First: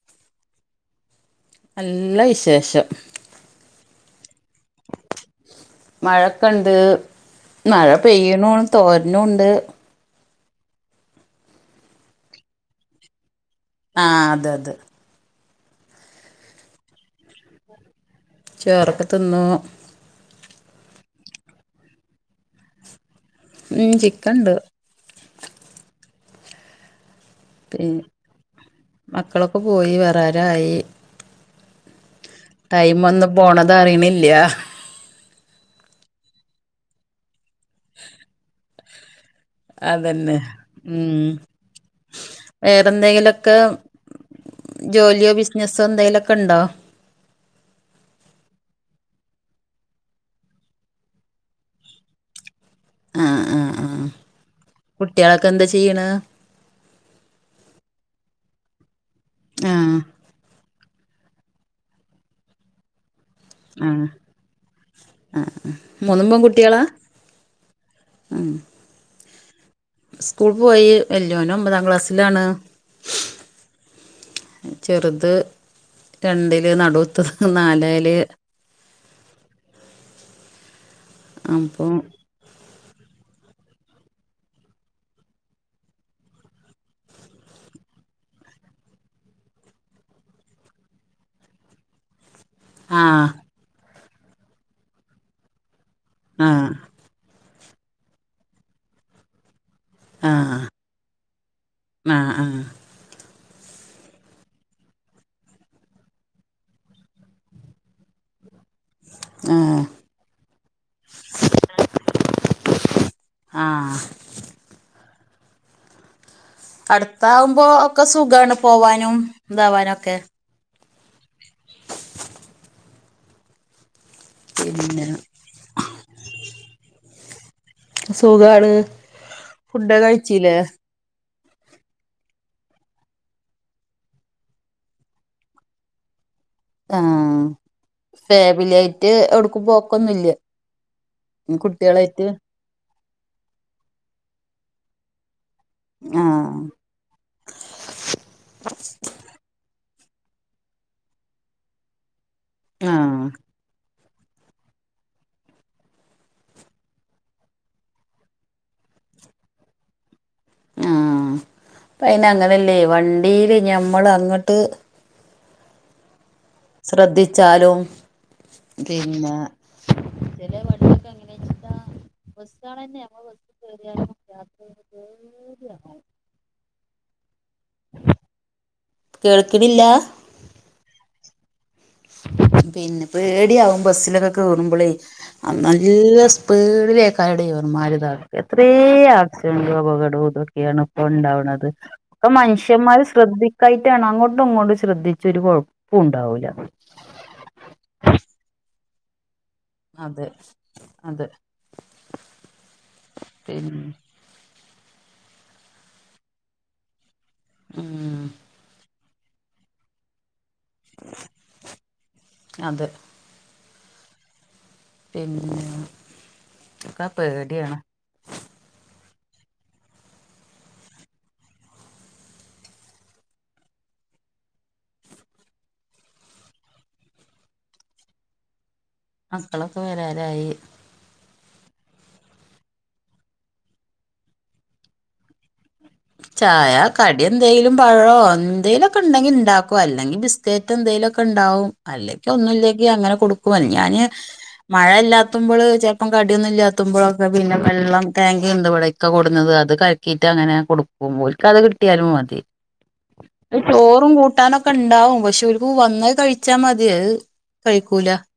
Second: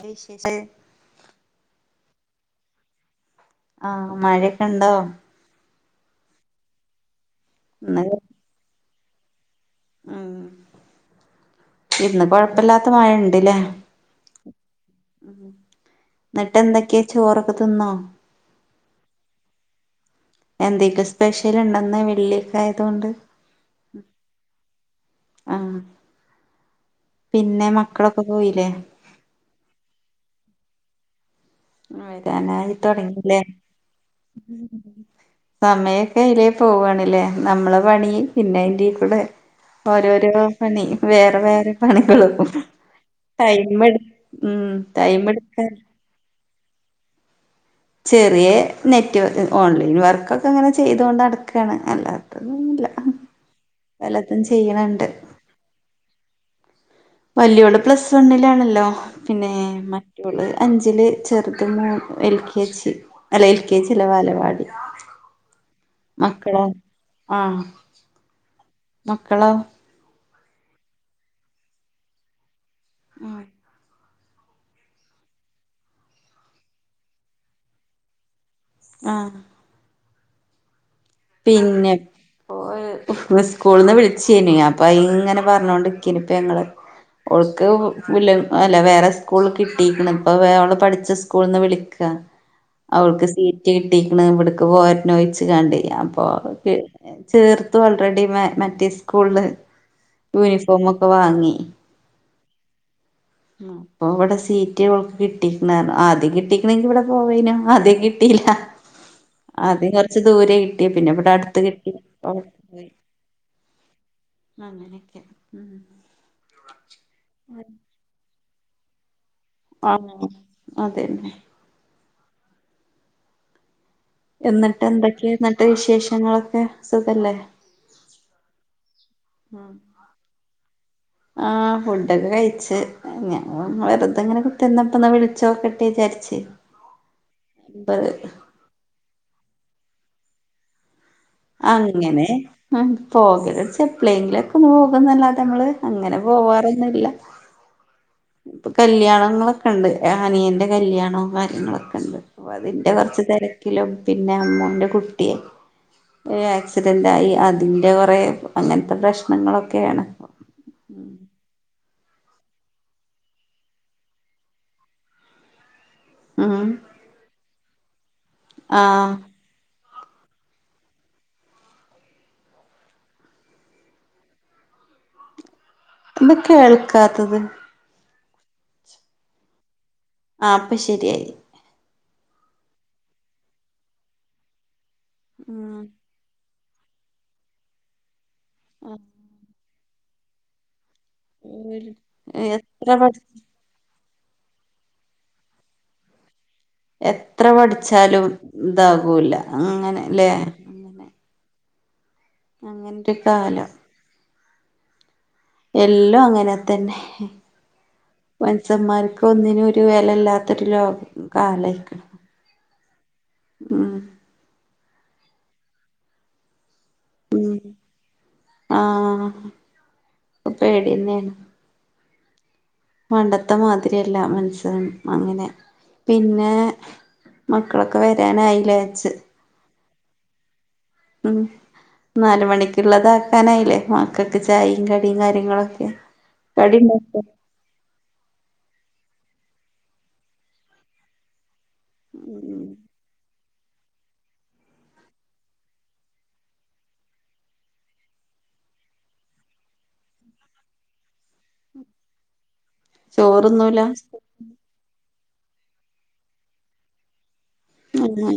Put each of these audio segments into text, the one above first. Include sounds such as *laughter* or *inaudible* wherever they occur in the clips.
*unintelligible* വിശേഷ *unintelligible* നല്ല വിശേഷം ആഹ് മഴക്കെണ്ടോ മഴക്കെണ്ട് മഴ ഇന്ന് പെയ്യ്ണു തോര്ണുണ്ട് ആഹ് ഇന്ന് കൊഴപ്പില്ലാത്ത മഴണ്ട് ല്ലേ ആഹ് അത് അത് ഉം ന്നട്ടെന്തെക്കെ ചോറൊക്കെ തിന്നോ ചോറൊക്കെ തിന്നു എന്തേക്ക് സ്പെഷ്യല്ണ്ടോന്ന് വെള്ളിക്കായതോണ്ട് ഉം ചിക്കണ്ട് ആഹ് പിന്നെ പി മക്ക്ളൊക്കെ പോയീലെ മക്കളൊക്കെ പോയി വരാരായി ആഹ്‌ വെ ടൈമൊന്നും പോണതറിണില്ല്യാ *unintelligible* സമയൊക്കെ എയ്ലേ പോവാണ് ല്ലേ നമ്മളെ പണി പിന്നെ അയ്ന്റീക്കൂടെ അതന്നെ ഓരോരോ പണി ഉം വേറെ വേറെ പണികള് ഓ വേറെന്തെങ്കിലൊക്കെ ടൈമെടു ഉം ജോലിയോ ടൈമെടുക്കാ ബിസിനസ്സോ എന്തെങ്കിലൊക്കെ ഉണ്ടോ ചെറിയെ നെറ്റ് ഓൺലൈൻ വർക്കൊക്ക അങ്ങന ചെയ്തു കൊണ്ട് നടക്കാണ് അല്ലാ ന്നുല്ല ആഹ് വല്ലതും ചെയ്യണണ്ട് ക്കെന്താ ചെയ്യണ് വല്യോള് പ്ലസ് വണ്ണിലാണല്ലോ പിന്നെ ആഹ് മ ഇവള് അഞ്ചില് ചെറുത് മൂ എൽ കെ ജി അല്ല എൽ കെ ജിയല്ല ബാലവാടി ആഹ് മൂന്നും മക്കളോ പെൺകുട്ടികളാ ഉം മക്കളാ സ്കൂൾ പോയി വല്യോനൊമ്പതാം ക്ലാസ്സിലാണ് ആഹ് ചെറുത് രണ്ടില് നടുവത്തത് നാലായില് ആഹ്‌ അപ്പൊ പിന്നെ ഓ സ്കൂളിന്ന് വിളിച്ചേനി അപ്പ ഇങ്ങനെ പറഞ്ഞോണ്ട് ഇക്കേന് ഇപ്പ ഞങ്ങള് ഓൾക്ക് വില്ല അല്ല വേറെ സ്കൂള് കിട്ടീക്കിണ് ഇപ്പം വേ അവള് പഠിച്ച സ്കൂള്ന്ന് വിളിക്ക അവൾക്ക് ആഹ് സീറ്റ് കിട്ടീക്ക്ണ് ഇവിട്ക്ക് പോരനൊഴിച്ച് കാണ്ടെ അപ്പൊ ആഹ് ചേർത്തു ഓൾറെഡി മ മറ്റേ സ്കൂളില് ആഹ് യൂണിഫോമൊക്ക വാങ്ങി ആഹ് ആഹ് അപ്പൊ ഇവിടെ സീറ്റ് ഇവൾ കിട്ടീക്ക്ണ് ആദ്യം കിട്ടീക്കണെങ്കി ഇവിടെ പോവേനു ആദ്യം കിട്ടിയില്ല ആഹ് ആദ്യം കൊറച്ച് ദൂരേ കിട്ടിയ പിന്നെ ഇവിടെ അടുത്ത് കിട്ടി പ്പോ ആഹ് അങ്ങനെയൊക്കെ ഉം അടുത്താവുമ്പോ ഒക്ക സുഖാണ് പോവാനും ഇതാവാനൊക്കെ ആഹ്‌ അതെന്നെ എന്നിട്ട് പിന്നെ എന്തൊക്കെയാ എന്നിട്ട് വിശേഷങ്ങളൊക്കെ സുഖല്ലേ? സുഖാണ് ഫുഡ് കഴിച്ചീല്ലേ ആഹ്‌ ഫുഡൊക്ക കഴിച്ച് ഞാൻ വെറുതെങ്ങനെ കുത്തിർന്നപ്പന്നാ വിളിച്ചോക്കട്ടെ വിചാരിച്ച് ആഹ്‌ ഫാമിലിയായിട്ട് എവിടക്കും പോക്കൊന്നുയില്ലേ? അങ്ങനെ ആഹ് പോകലുവച്ച പ്ലെയിനിലൊക്ക പോകോന്നല്ലാതെ നമ്മള് അങ്ങനെ ആഹ് പോവാറൊന്നുല്ല ഇപ്പൊ കല്യാണങ്ങളൊക്ക ഒണ്ട് ആഹ് ആനിയന്റെ കല്യാണോം കാര്യങ്ങളൊക്കണ്ട് അതിന്റെ കൊറച്ച് ആഹ് തെരക്കിലും പിന്നെ അമ്മൂന്റെ കുട്ടിയെ ഏഹ് ആക്സിഡന്റായി അതിൻ്റ കൊറേ അങ്ങനത്ത പ്രശ്നങ്ങളൊക്കെയാണ് ആഹ്‌ പ്പയിനഅങ്ങനല്ലേ വണ്ടീല് ഞമ്മളങ്ങട്ട് ഉം ശ്രദ്ധിച്ചാലും ആഹ് പിന്ന ചെല വണ്ടീക്കങ്ങ ബസ്സാ ബസ്സാണേന്നെ ഞമ്മള് ബസ്സികേറിയാലും രാത്രി പേടി ആവും, എന്താ കേൾക്കാത്തത് കേൾക്കണില്ലാ ആപ്പ ശരിയായി പിന്നെ പേടിയാവും ബസ്സിലൊക്ക കേറുമ്പളേ ആഹ് ഉം നല്ല സ് ടിലേക്കാരുടെ ഇവന്മാര് ഇതാക്ക എത്രേ ആക്സിഡന്റും അപകടോം ഇതൊക്കെയാണ് ഒണ്ടാവണത് ഒരു പ്പ എത്ര മനുഷ്യന്മാര് പഠി ശ്രദ്ധിക് ക്കായിട്ടാണ് അങ്ങോട്ടും ഇങ്ങോട്ടും ശ്രദ്ധിച്ചാ ഒരു കൊഴപ്പുംണ്ടാവൂലാ എത്ര പഠിച്ചാലും ഇതാവുല്ല അതെ അതെ അങ്ങതെ കാലം പിന്നെ എല്ലോം അങ്ങനെ തന്നെ *unintelligible* മനുഷ്യൻമാർക്ക് ഒന്നിനും ഒരു വെലല്ലാത്തൊരു ലോക കാലയിക്കണ് അതെ ഹും പിന്നെക്കപേടിയാണ്. അഹ് പ്പപേടിന്നെയാണ് പണ്ടത്തെ മാതിരിയല്ല മനുഷ്യൻ അങ്ങനെ പിന്നെ മക്കളൊക്കെ വരാനായില്ലേ? ച്ച് മക്കളൊക്കെ വരാരായി. ഉും നാല് മണിക്കുള്ളത് ആക്കാനായില്ലേ? മക്കക്ക് ചായും കടിയും കാര്യങ്ങളൊക്കെ ചായ കടിണ്ടാക്കോ കടിയെ എന്തേലും പഴോ എന്തെലുക്കെണ്ടെങ്കിണ്ടാക്കോ അല്ലെങ്കിൽ ബിസ്ക്കറ്റ് എന്തെലുക്കെണ്ടാവും ഉം അല്ലെപ്പഒന്നുല്ലെങ്കി അങ്ങനെ കൊടുക്കും അൽഞാന് മഴ ഇല്ലാത്തുബോള് ചെൽപ്പം കടിയൊന്നും ഇല്ലാത്തുമ്പോഴൊക്കെ പിന്നെ വെള്ളം ടാങ്ങ്ണ്ടിവിടെ ഇക്ക കൊട്ന്നത് അത് കലക്കിട്ട് അങ്ങനെ കൊടുക്കും ഓൽക്കത് കിട്ടിയാലും മതി. ഈ ചോറൊന്നുല്ല ചോറും കൂട്ടാനൊക്കെ കണ്ടാവും പക്ഷെ ഓൽക് വന്നത് കഴിച്ചാൽ മതി അത് കഴിക്കൂല അന്നെ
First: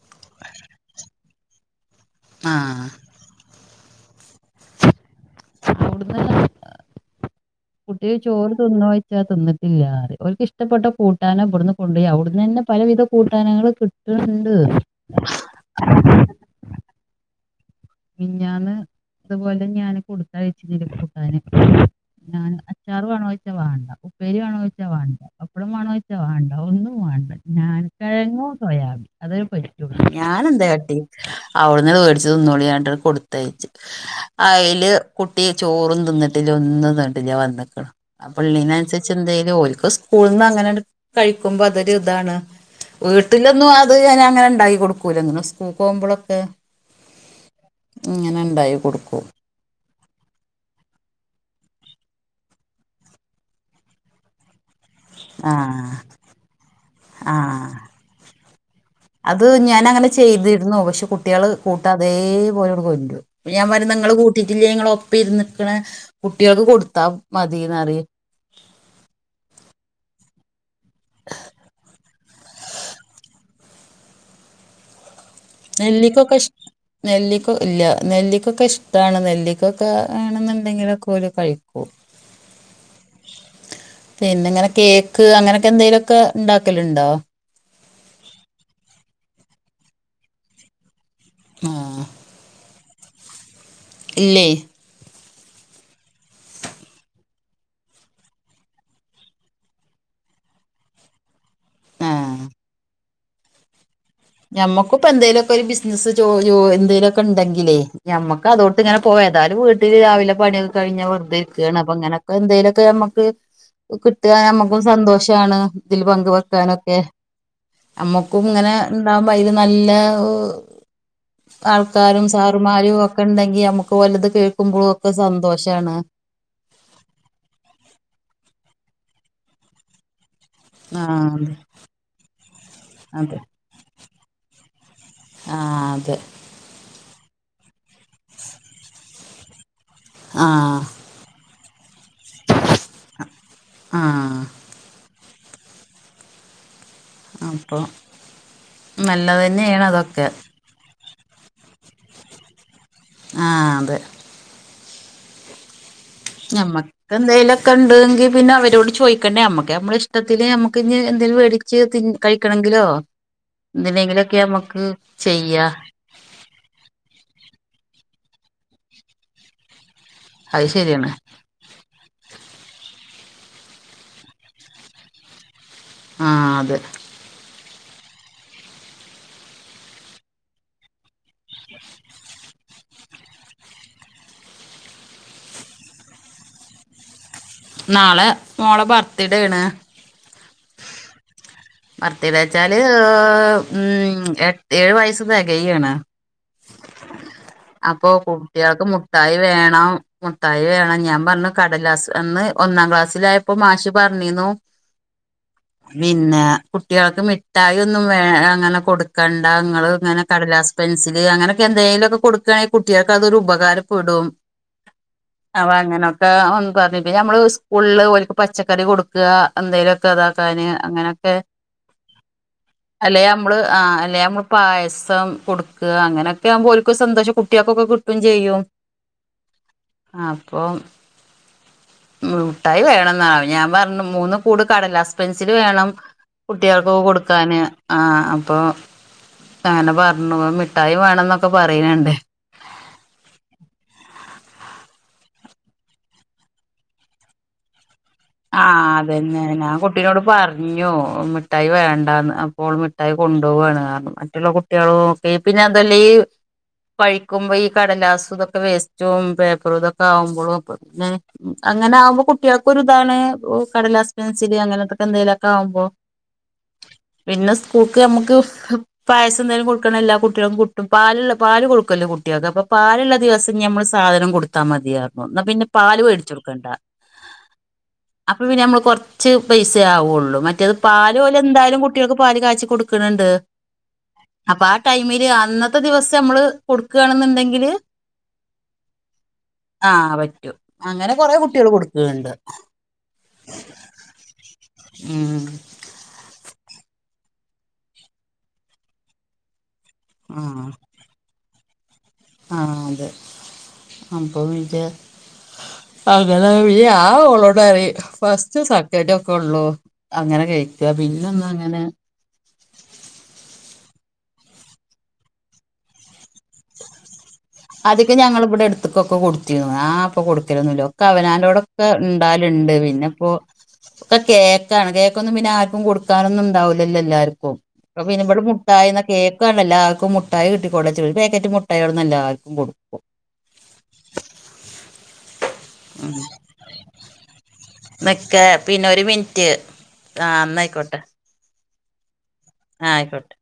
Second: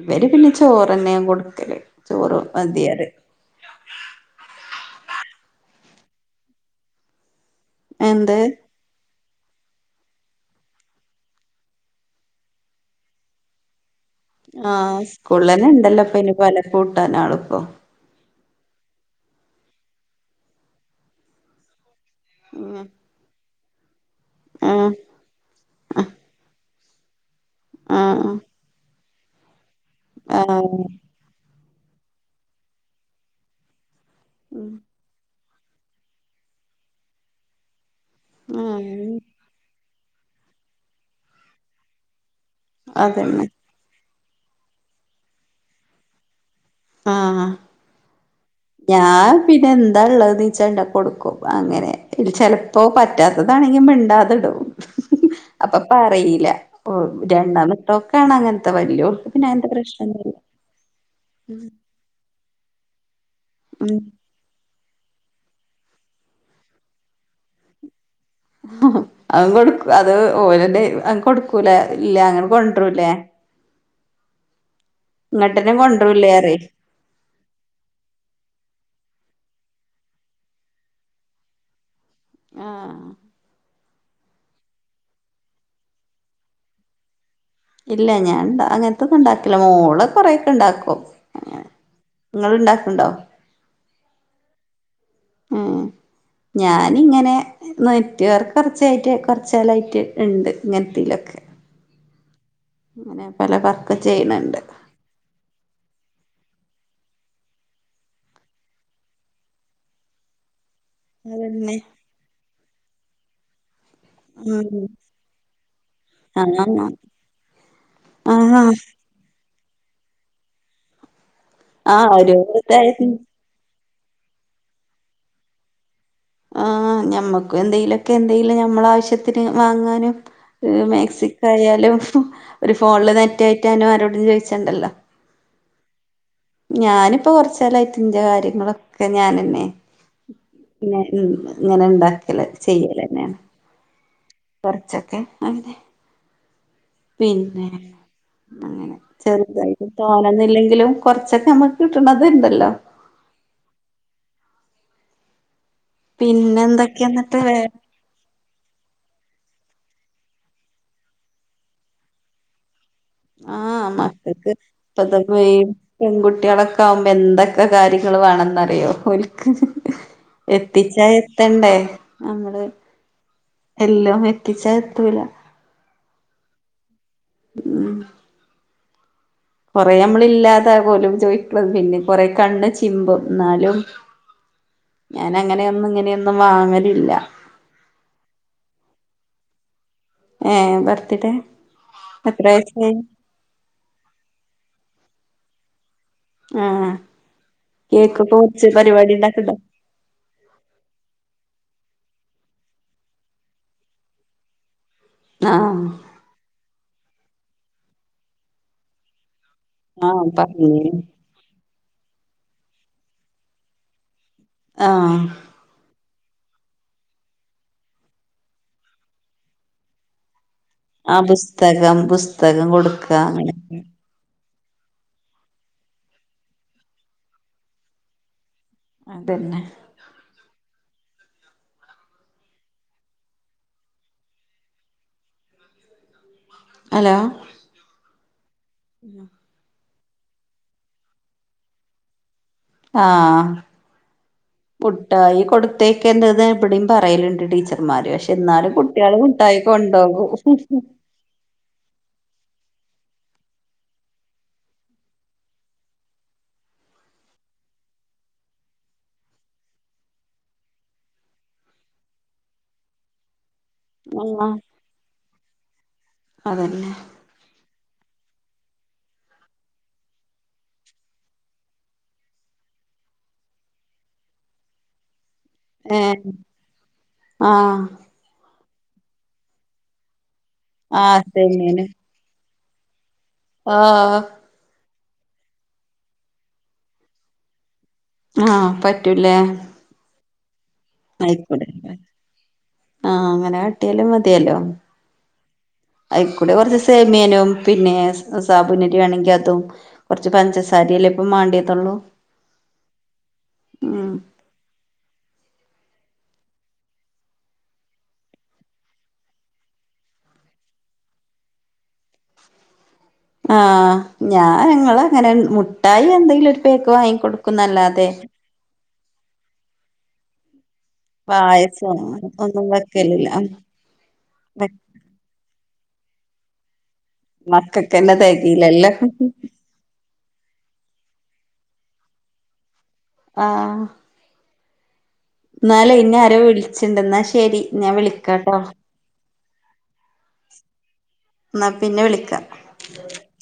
ഇവര് പിന്നെ ചോറ്ന്നെ ഞാൻ കൊട്ക്കല് ചോറ് ആഹ് മതിയറിം *unintelligible* കുട്ടി എന്ത് ചോറ് തിന്നൊയി ഇല്ല തിന്നിട്ടില്ലാറിം ഓർക്ക് ഇഷ്ടപ്പെട്ട കൂട്ടാനം ഇപട്ന്ന് കൊണ്ടോയി ഔട്ന്നെനെ പലവിധ കൂട്ടാനങ്ങള് കിട്ട് ആഹ് സ്കൂള്ന്നെ ഇണ്ടല്ലോപ്പൊ അയിന് പലെ കൂട്ടാനാളിപ്പൊ മിഞാന്ന് ഇതുപോലെ ഞാന് കൊടുത്തയിച്ചിരുന്നു കൂട്ടാന് ഞാൻ ഉം അച്ചാറ് വാണോയ്ച്ച വാണ്ട ഉപ്പേരി വാണോയ്ച്ച ആഹ് വാൻണ്ട പപ്പടം വാണോയ്ച്ച വാണ്ട ഒന്നുംവാണ്ട ഞാൻ ആഹ് കിഴങ്ങും സോയാബീനും ഞാൻ ആഹ് എന്തെകാട്ടി അവ്ട്ന്ന് വെട്ച്ച്തിന്നോളിറഞ്ഞിട്ട് കൊടുത്തയച്ചു അയില് കുട്ടി ചോറും തിന്നിട്ടില്ല ഒന്നും തിന്നിട്ടില്ല വന്നക്ക്ണ് അപള്ളിന് അനുസരിച്ച് ആഹ് എന്തേലും ഓല്ക് സ്കൂൾന്ന് അങ്ങനെ കഴിക്കുമ്പോ അതൊരു ഇതാണ് അതന്നെ വീട്ടിലൊന്നും അത് ഞാൻ അങ്ങനെ ഉണ്ടാക്കി കൊടുക്കൂലങ്ങനെ സ്കൂൾ പോവുമ്പോഴൊക്കെ അഹ് ആഹ് ഇങ്ങനെണ്ടാക്കി കൊടുക്കും ഞാൻ പിന്നെ എന്താ ഉള്ളതീച്ചണ്ടാകി കൊട്ക്കും അങ്ങനെ ഇൽ ചിലപ്പോൾ പറ്റാത്തതാണെങ്കിൽ മിണ്ടാതെടും *unintelligible* ഹി ഹി അപ്പൊ ആഹ് പറയില്ലാ ഓ ആഹ് രണ്ടാമതോക്കാണ് അങ്ങനത്തെ വല്യോ അത് ഞാൻ അങ്ങനെ ചെയ്തിരുന്നു. പക്ഷെ കുട്ടികള് കൂട്ടാൻ അതേപോലെങ്ങട്ട്കോൺടും ഞാൻ പറിം ഉം നങ്ങള് കൂട്ടിട്ടിലെ ഇങ്ങള് ഒപ്പിരിക്കണേ കുട്ടികൾക്ക് കൊടുത്താ മതിന്ന്പറിം ഹി ഹെ അത് കൊടുക്കും അത് ഓലന്റെ അത് കൊടുക്കൂലെ ഇല്ല അങ്ങനെ കൊണ്ടരുലേ കൊണ്ടരൂലേ നെല്ലിക്കൊക്കെ ഇഷ് പറയും നെല്ലിക്ക ഇല്ല നെല്ലിക്കൊക്കെ ഇഷ്ട്ടാണ് നെല്ലിക്കൊക്കെ ആണെന്നുണ്ടെങ്കിലൊക്കെ ഓര് കഴിക്കൂ ആ പിന്നെ ഇങ്ങനെ കേക്ക് അങ്ങനൊക്കെ എന്തേലു ഒക്ക ഇണ്ടാക്കല്ണ്ടോ ഇല്ല ഞാൻ അങ്ങൻത്തൊന്ന് ഇണ്ടാക്കൽല്ല മോള് കോറെക്കെ ഇണ്ടാക്കും ആഹ് ഇങ്ങള് ഇണ്ടാക്ക്ണ്ടോ ഇല്ലയ് ഉം ഞാനിങ്ങനെ നെറ്റ് വർക്ക് കൊർച്ചായിട്ട് കൊർച് കാലായിട്ട് ഇണ്ട് ഇങ്ങൻത്തെലൊക്കെ ആഹ് അങ്ങനെ പല വർക്ക് ചെയ്യ്ണ് ണ്ട് ഇപ്പൊ എന്തേലോക്കെ ഒര് ബിസ്നസ് ജോ ജോ എന്തേലൊക്കെ ഇണ്ടെങ്കിലേ ഞമ്മക്ക് അതോട്ട്ങ്ങനെ പോ എതാലും വീ ട്ടില് രാവിലെ പണിയൊക്ക കഴിഞ്ഞാ അതന്നെ വെർതെര്കാണ് അപ്പൊ ഇങ്ങനൊക്കെ എന്തേലോക്കെ ഞമ്മ്ക്ക് കിട്ടാ ഉം നമ്മക്കും സന്തോഷാണ് ഇതില് പങ്ക് ആഹ് വെക്കാനൊക്കെ അമ്മക്കും ആഹ് ഇങ്ങനെ ണ്ടുവുമ്പ അയില് നല്ല ആഹ് ആൾക്കാരും ഒരു സാറുമാരും ഇതായിരുന്നു. ഒക്ക ഇണ്ടെങ്കി നമ്മ ക്ക് ഓലത് കേൾക്കുമ്പോളൊക്കെ സന്തോഷാണ് ആ ഞമ്മക്ക് എന്തേലൊക്കെ എന്തെലും ഞമ്മള ആവശ്യത്തിന് വാങ്ങാനും ഒര് ആ മെക്സിക്ക ആയാലും ഒരു ഫോൺല് അതെ അതെ നെറ്റെറ്റാനും ആരോടും ചോഴിച്ചണ്ടല്ലോ ആ അതെ ഞാന് ഇപ്പോ കൊർച്ചാലായിട്ട് ഇന്റെ കാര്യങ്ങളൊക്കെ ഞാനെന്നെ ആ ഇങ്ങനെ ഇണ്ടാക്കല് ചെയ്യലെന്നെണ് ആ കൊർച്ചൊക്കെ അങ്ങനെ പിന്നെ അപ്പൊ അങ്ങനെ നല്ലത് തന്നെയാണ് ചെർതായിട്ട് അതൊക്കെ തോനന്നില്ലെങ്കിലും കൊർച്ചൊക്കെ നമ്മക്ക് കിട്ട്ണത് ഇണ്ടല്ലോ ആ അതെ പിന്നെ ഞമ്മക്ക് എന്തൊക്കെയാ എന്നിട്ട് വേറെ എന്തേലോക്കെ ഇണ്ട് ങ്കി പിന്നെ അവരോട് ചോഴി ക്കണ്ടേ അമ്മക്ക് നമ്മള ഇഷ്ടത്തിന് ഞമ്മുക്ക് ഇഞ് എന്തേലും വേടിച്ച് തി കഴിക്കണങ്കിലോ ആ മക്കൾക്ക് ഇപ്പ ചെയ്യാ *unintelligible* പെൺകുട്ടിയളൊക്ക ആവുമ്പേ എന്തേക്കെ കാര്യങ്ങള് വാണെന്നറിയോ ഓൽക്ക് അത് എത്തിച്ചാ ശരിയാണ് എ ത്തണ്ടേ നമ്മള് എല്ലം എത്തിച്ചാ എത്തൂല ആ അതെ ഉം കൊറെ നമ്മള് ഇല്ലാതാ പോലും ചോയിക്ക്ണത് പിന്നെ കൊറെ കണ്ണ് ചിമ്പും ന്നാലും ഞാന അങ്ങനെയൊന്നും ഇങ്ങനെയൊന്നും വാങ്ങലില്ല നാളെ മോള ബർത്തിഡേ ആണ് ഏ ബർത്തിഡേ ബർത്തി ഡേ ച്ചാല് ഉം എ ഏഴ് വയസ്സ് തെകയാണ് ആഹ് അപ്പൊ കേക്കൊക്കെ മുറിച്ച് കുട്ടിയെൾക്ക് പരിപാടി മുട്ടായി ഉണ്ടാക്ക്ണ്ടോ വേണം മുട്ടായി വേണം ഞാൻ പർഞ്ഞു കടലാസ് അന്ന് ഒന്നാം ക്ലാസ്സിലായപ്പോ മാഷ് പർഞീന്നു ആ പിന്നെ കുട്ടിയെൾക്ക് മിഠായി ഒന്നും വേ അങ്ങനെ കൊട് ക്കണ്ട ഇങ്ങള് ഇങ്ങനെ ആഹ് കടലാസ് പറഞ്ഞീനി പെൻസില് അങ്ങനെ എന്തേയിലൊക്കെ കൊടുക്കാണെങ്കി കുട്ടിയാക്ക് അതൊരു ഉപകാരപ്പെടും ആഹ് അപ്പ അങ്ങനൊക്കെ വന്ന് പറഞ്ഞു പിന്നെ ഞമ്മള് സ്കൂൾല് ഓൽക്ക് പച്ചക്കറി കൊട്ക്ക എന്തേലൊക്കെ ഇതാക്കാന് ആ അങ്ങനൊക്കെ പുസ്തകം പുസ്തകം കൊട് അല്ലെ അമ്മള് ആ അല്ലെ അമ്മള് പായസം കൊട്ക്ക അങ്ങനെയൊക്കെ ആവുമ്പോ ഓൽക്ക് സന്തോഷം കുട്ടിയാക്കൊക്കെ കിട്ടും ചെയ്യും അതന്നെ ആപ്പൊ മൂട്ടായി വേണം എന്നാ ഞാൻ പർഞ്ഞു മൂന്ന് കൂട് കടലാസ്പെൻസിൽ വേണം. കുട്ടിയാൾക്കൊക്കെ ഹലോ കൊടുക്കാന് ആ അപ്പൊ അങ്ങനെ പർണു മിഠായി വേണന്നൊക്കെ പറീണ് ണ്ട്. ആഹ് മുട്ടായി കൊടുത്തേക്കെര്ത് ന്ന് ഇബടിം പറേയ്ല്ണ്ട് ടീച്ചർമാര് പക്ഷെ ആ ഇന്നാലും കുട്ടിയാള് അതന്നെ മുട്ടായി ഞാൻ കുട്ടീനോട് കൊണ്ടോകും. പറഞ്ഞു മിഠായി വേണ്ടാന്ന് അപ്പോള് മിഠായി കൊണ്ടോവാണ് അർഞ്ഞു. മറ്റുള്ള കുട്ടിയാളും ഒക്കെ ഈ പിന്നെ അതുവല്ല ഈ കഴിക്കുമ്പോ ഈ കടലാസ് ഇതൊക്കെ വേസ്റ്റും പേപ്പറും ഇതൊക്കെ ആകുമ്പളും അപ്പോ പിന്നെ അങ്ങനെ ആകുമ്പോ കുട്ടിയാക്കൊരു താണ് കടലാസ് ആഹ് പെൻസില് അങ്ങനത്തൊക്കെ എന്തെലൊക്കെ ആവുമ്പോ അതന്നെ പിന്നെ സ്കൂക്ക് അമ്മക്ക് പായസം എന്തേലും കൊട്ക്കണം എല്ലാ കുട്ടിയാക്കും കുട്ടും പാല്ള്ള പാല് കൊടുക്കല്ലോ കുട്ടിയാക്ക് അപ്പൊ പാല്ള്ള ദിവസം ഇഞ് ഞമ്മള് സ് സാധനം കൊടുത്താ മതിയാർഞ്ഞു ഇന്നാ പിന്നെ പാല് ഏഹ് മേടിച്ചു കൊടുക്കണ്ട ആഹ് അപ്പൊ പിന്നെ ഞമ്മള് കൊർച്ച് പൈസേ ആവൊള്ളു മറ്റേത് പാല് ആഹ് ഓലെന്തായാലും പിന്നേന് കുട്ടിയാക്ക് പാല് കാച്ചി കൊടുക്ക്ണ് ണ്ട്. ആഹ് അപ്പ ആഹ് ടൈമില് അന്നത്തെ ദിവസം അമ്മള് കൊടുക്കാണ്ന്ന് ഇണ്ടെങ്കില് ആഹ് പറ്റും ലേ ആ പറ്റും അങ്ങനെ കൊറെ ആയിക്കോട്ടെ കുട്ടികൾ കൊടുക്കുന്നുണ്ട് ആഹ് അങ്ങനെ കാട്ടിയാലും മതിയേലൊ. ഉം അയിക്കൂടെ കൊറച്ച് സേമിയേനും പിന്നെ സാബുനരി വേണെങ്കി അതും കൊർച്ച് ആ പഞ്ചസാരിയല്ലേ ഇപ്പ മാണ്ടിയേതൊള്ളൂ. ആഹ് അതെ അപ്പൊ *inaudible* അങ്ങനെ ഞാൻ ഓളോട് പറിം ഫസ്റ്റും, സക്കന്റു ‌ ഒക്കൊ ഒള്ളു അങ്ങനെ കഴിക്ക പിന്നൊന്നും അങ്ങനെ ആഹ് ഞാ ഞങ്ങളങ്ങനെ മുട്ടായി എന്തെങ്കിലു ഒരു പേക്ക് വാങ്ങിക്കൊടു ആദ്യെക്കെ ഞങ്ങള് ഇവിടെ എട്ത്ത്ക്കൊക്കെ കൊടുത്തീനു ഞാപ്പ കൊടുക്കലൊന്നുല്ല. ക്ക അവനാന്റോടൊക്ക പായസം ഒന്നും ഇണ്ടാവല്ണ്ട് പിന്നെ വെക്കലില്ല ഇപ്പോ ഒക്കെ കേക്കാണ് കേ ക്കൊന്നും പിന്നാർക്കും കൊടുക്കാനൊന്നുംണ്ടാവില്ലല്ലോ എല്ലാർ കും മക്കക്കന്നെ പിന്നെ ഇവിടെ തെകയില്ലല്ലോ മുട്ടായിന്ന കേക്കാണ് എല്ലാർക്കും മു മുട്ടായി കിട്ടിക്കൊട്ടേച്ചിട്ട് ഒരു പേക്കറ്റ് മുട്ടായിയൊട്ന്ന് എല്ലാർക്കും കൊടുക്കും. ആഹ് എന്നാലേ ഉം ഇന്നെ ആരോ വിളിച്ചിണ്ട് എന്നാ ശരി ഞാൻ നിക്ക് വിളിക്കാട്ടോ പിന്നെ ഒരു മിൻറ്റ്. ആഹ് ന്നയ്ക്കോട്ടെ ന്നാ പിന്നെ വിളിക്കാ ആഹ് ആയ്ക്കോട്ടെ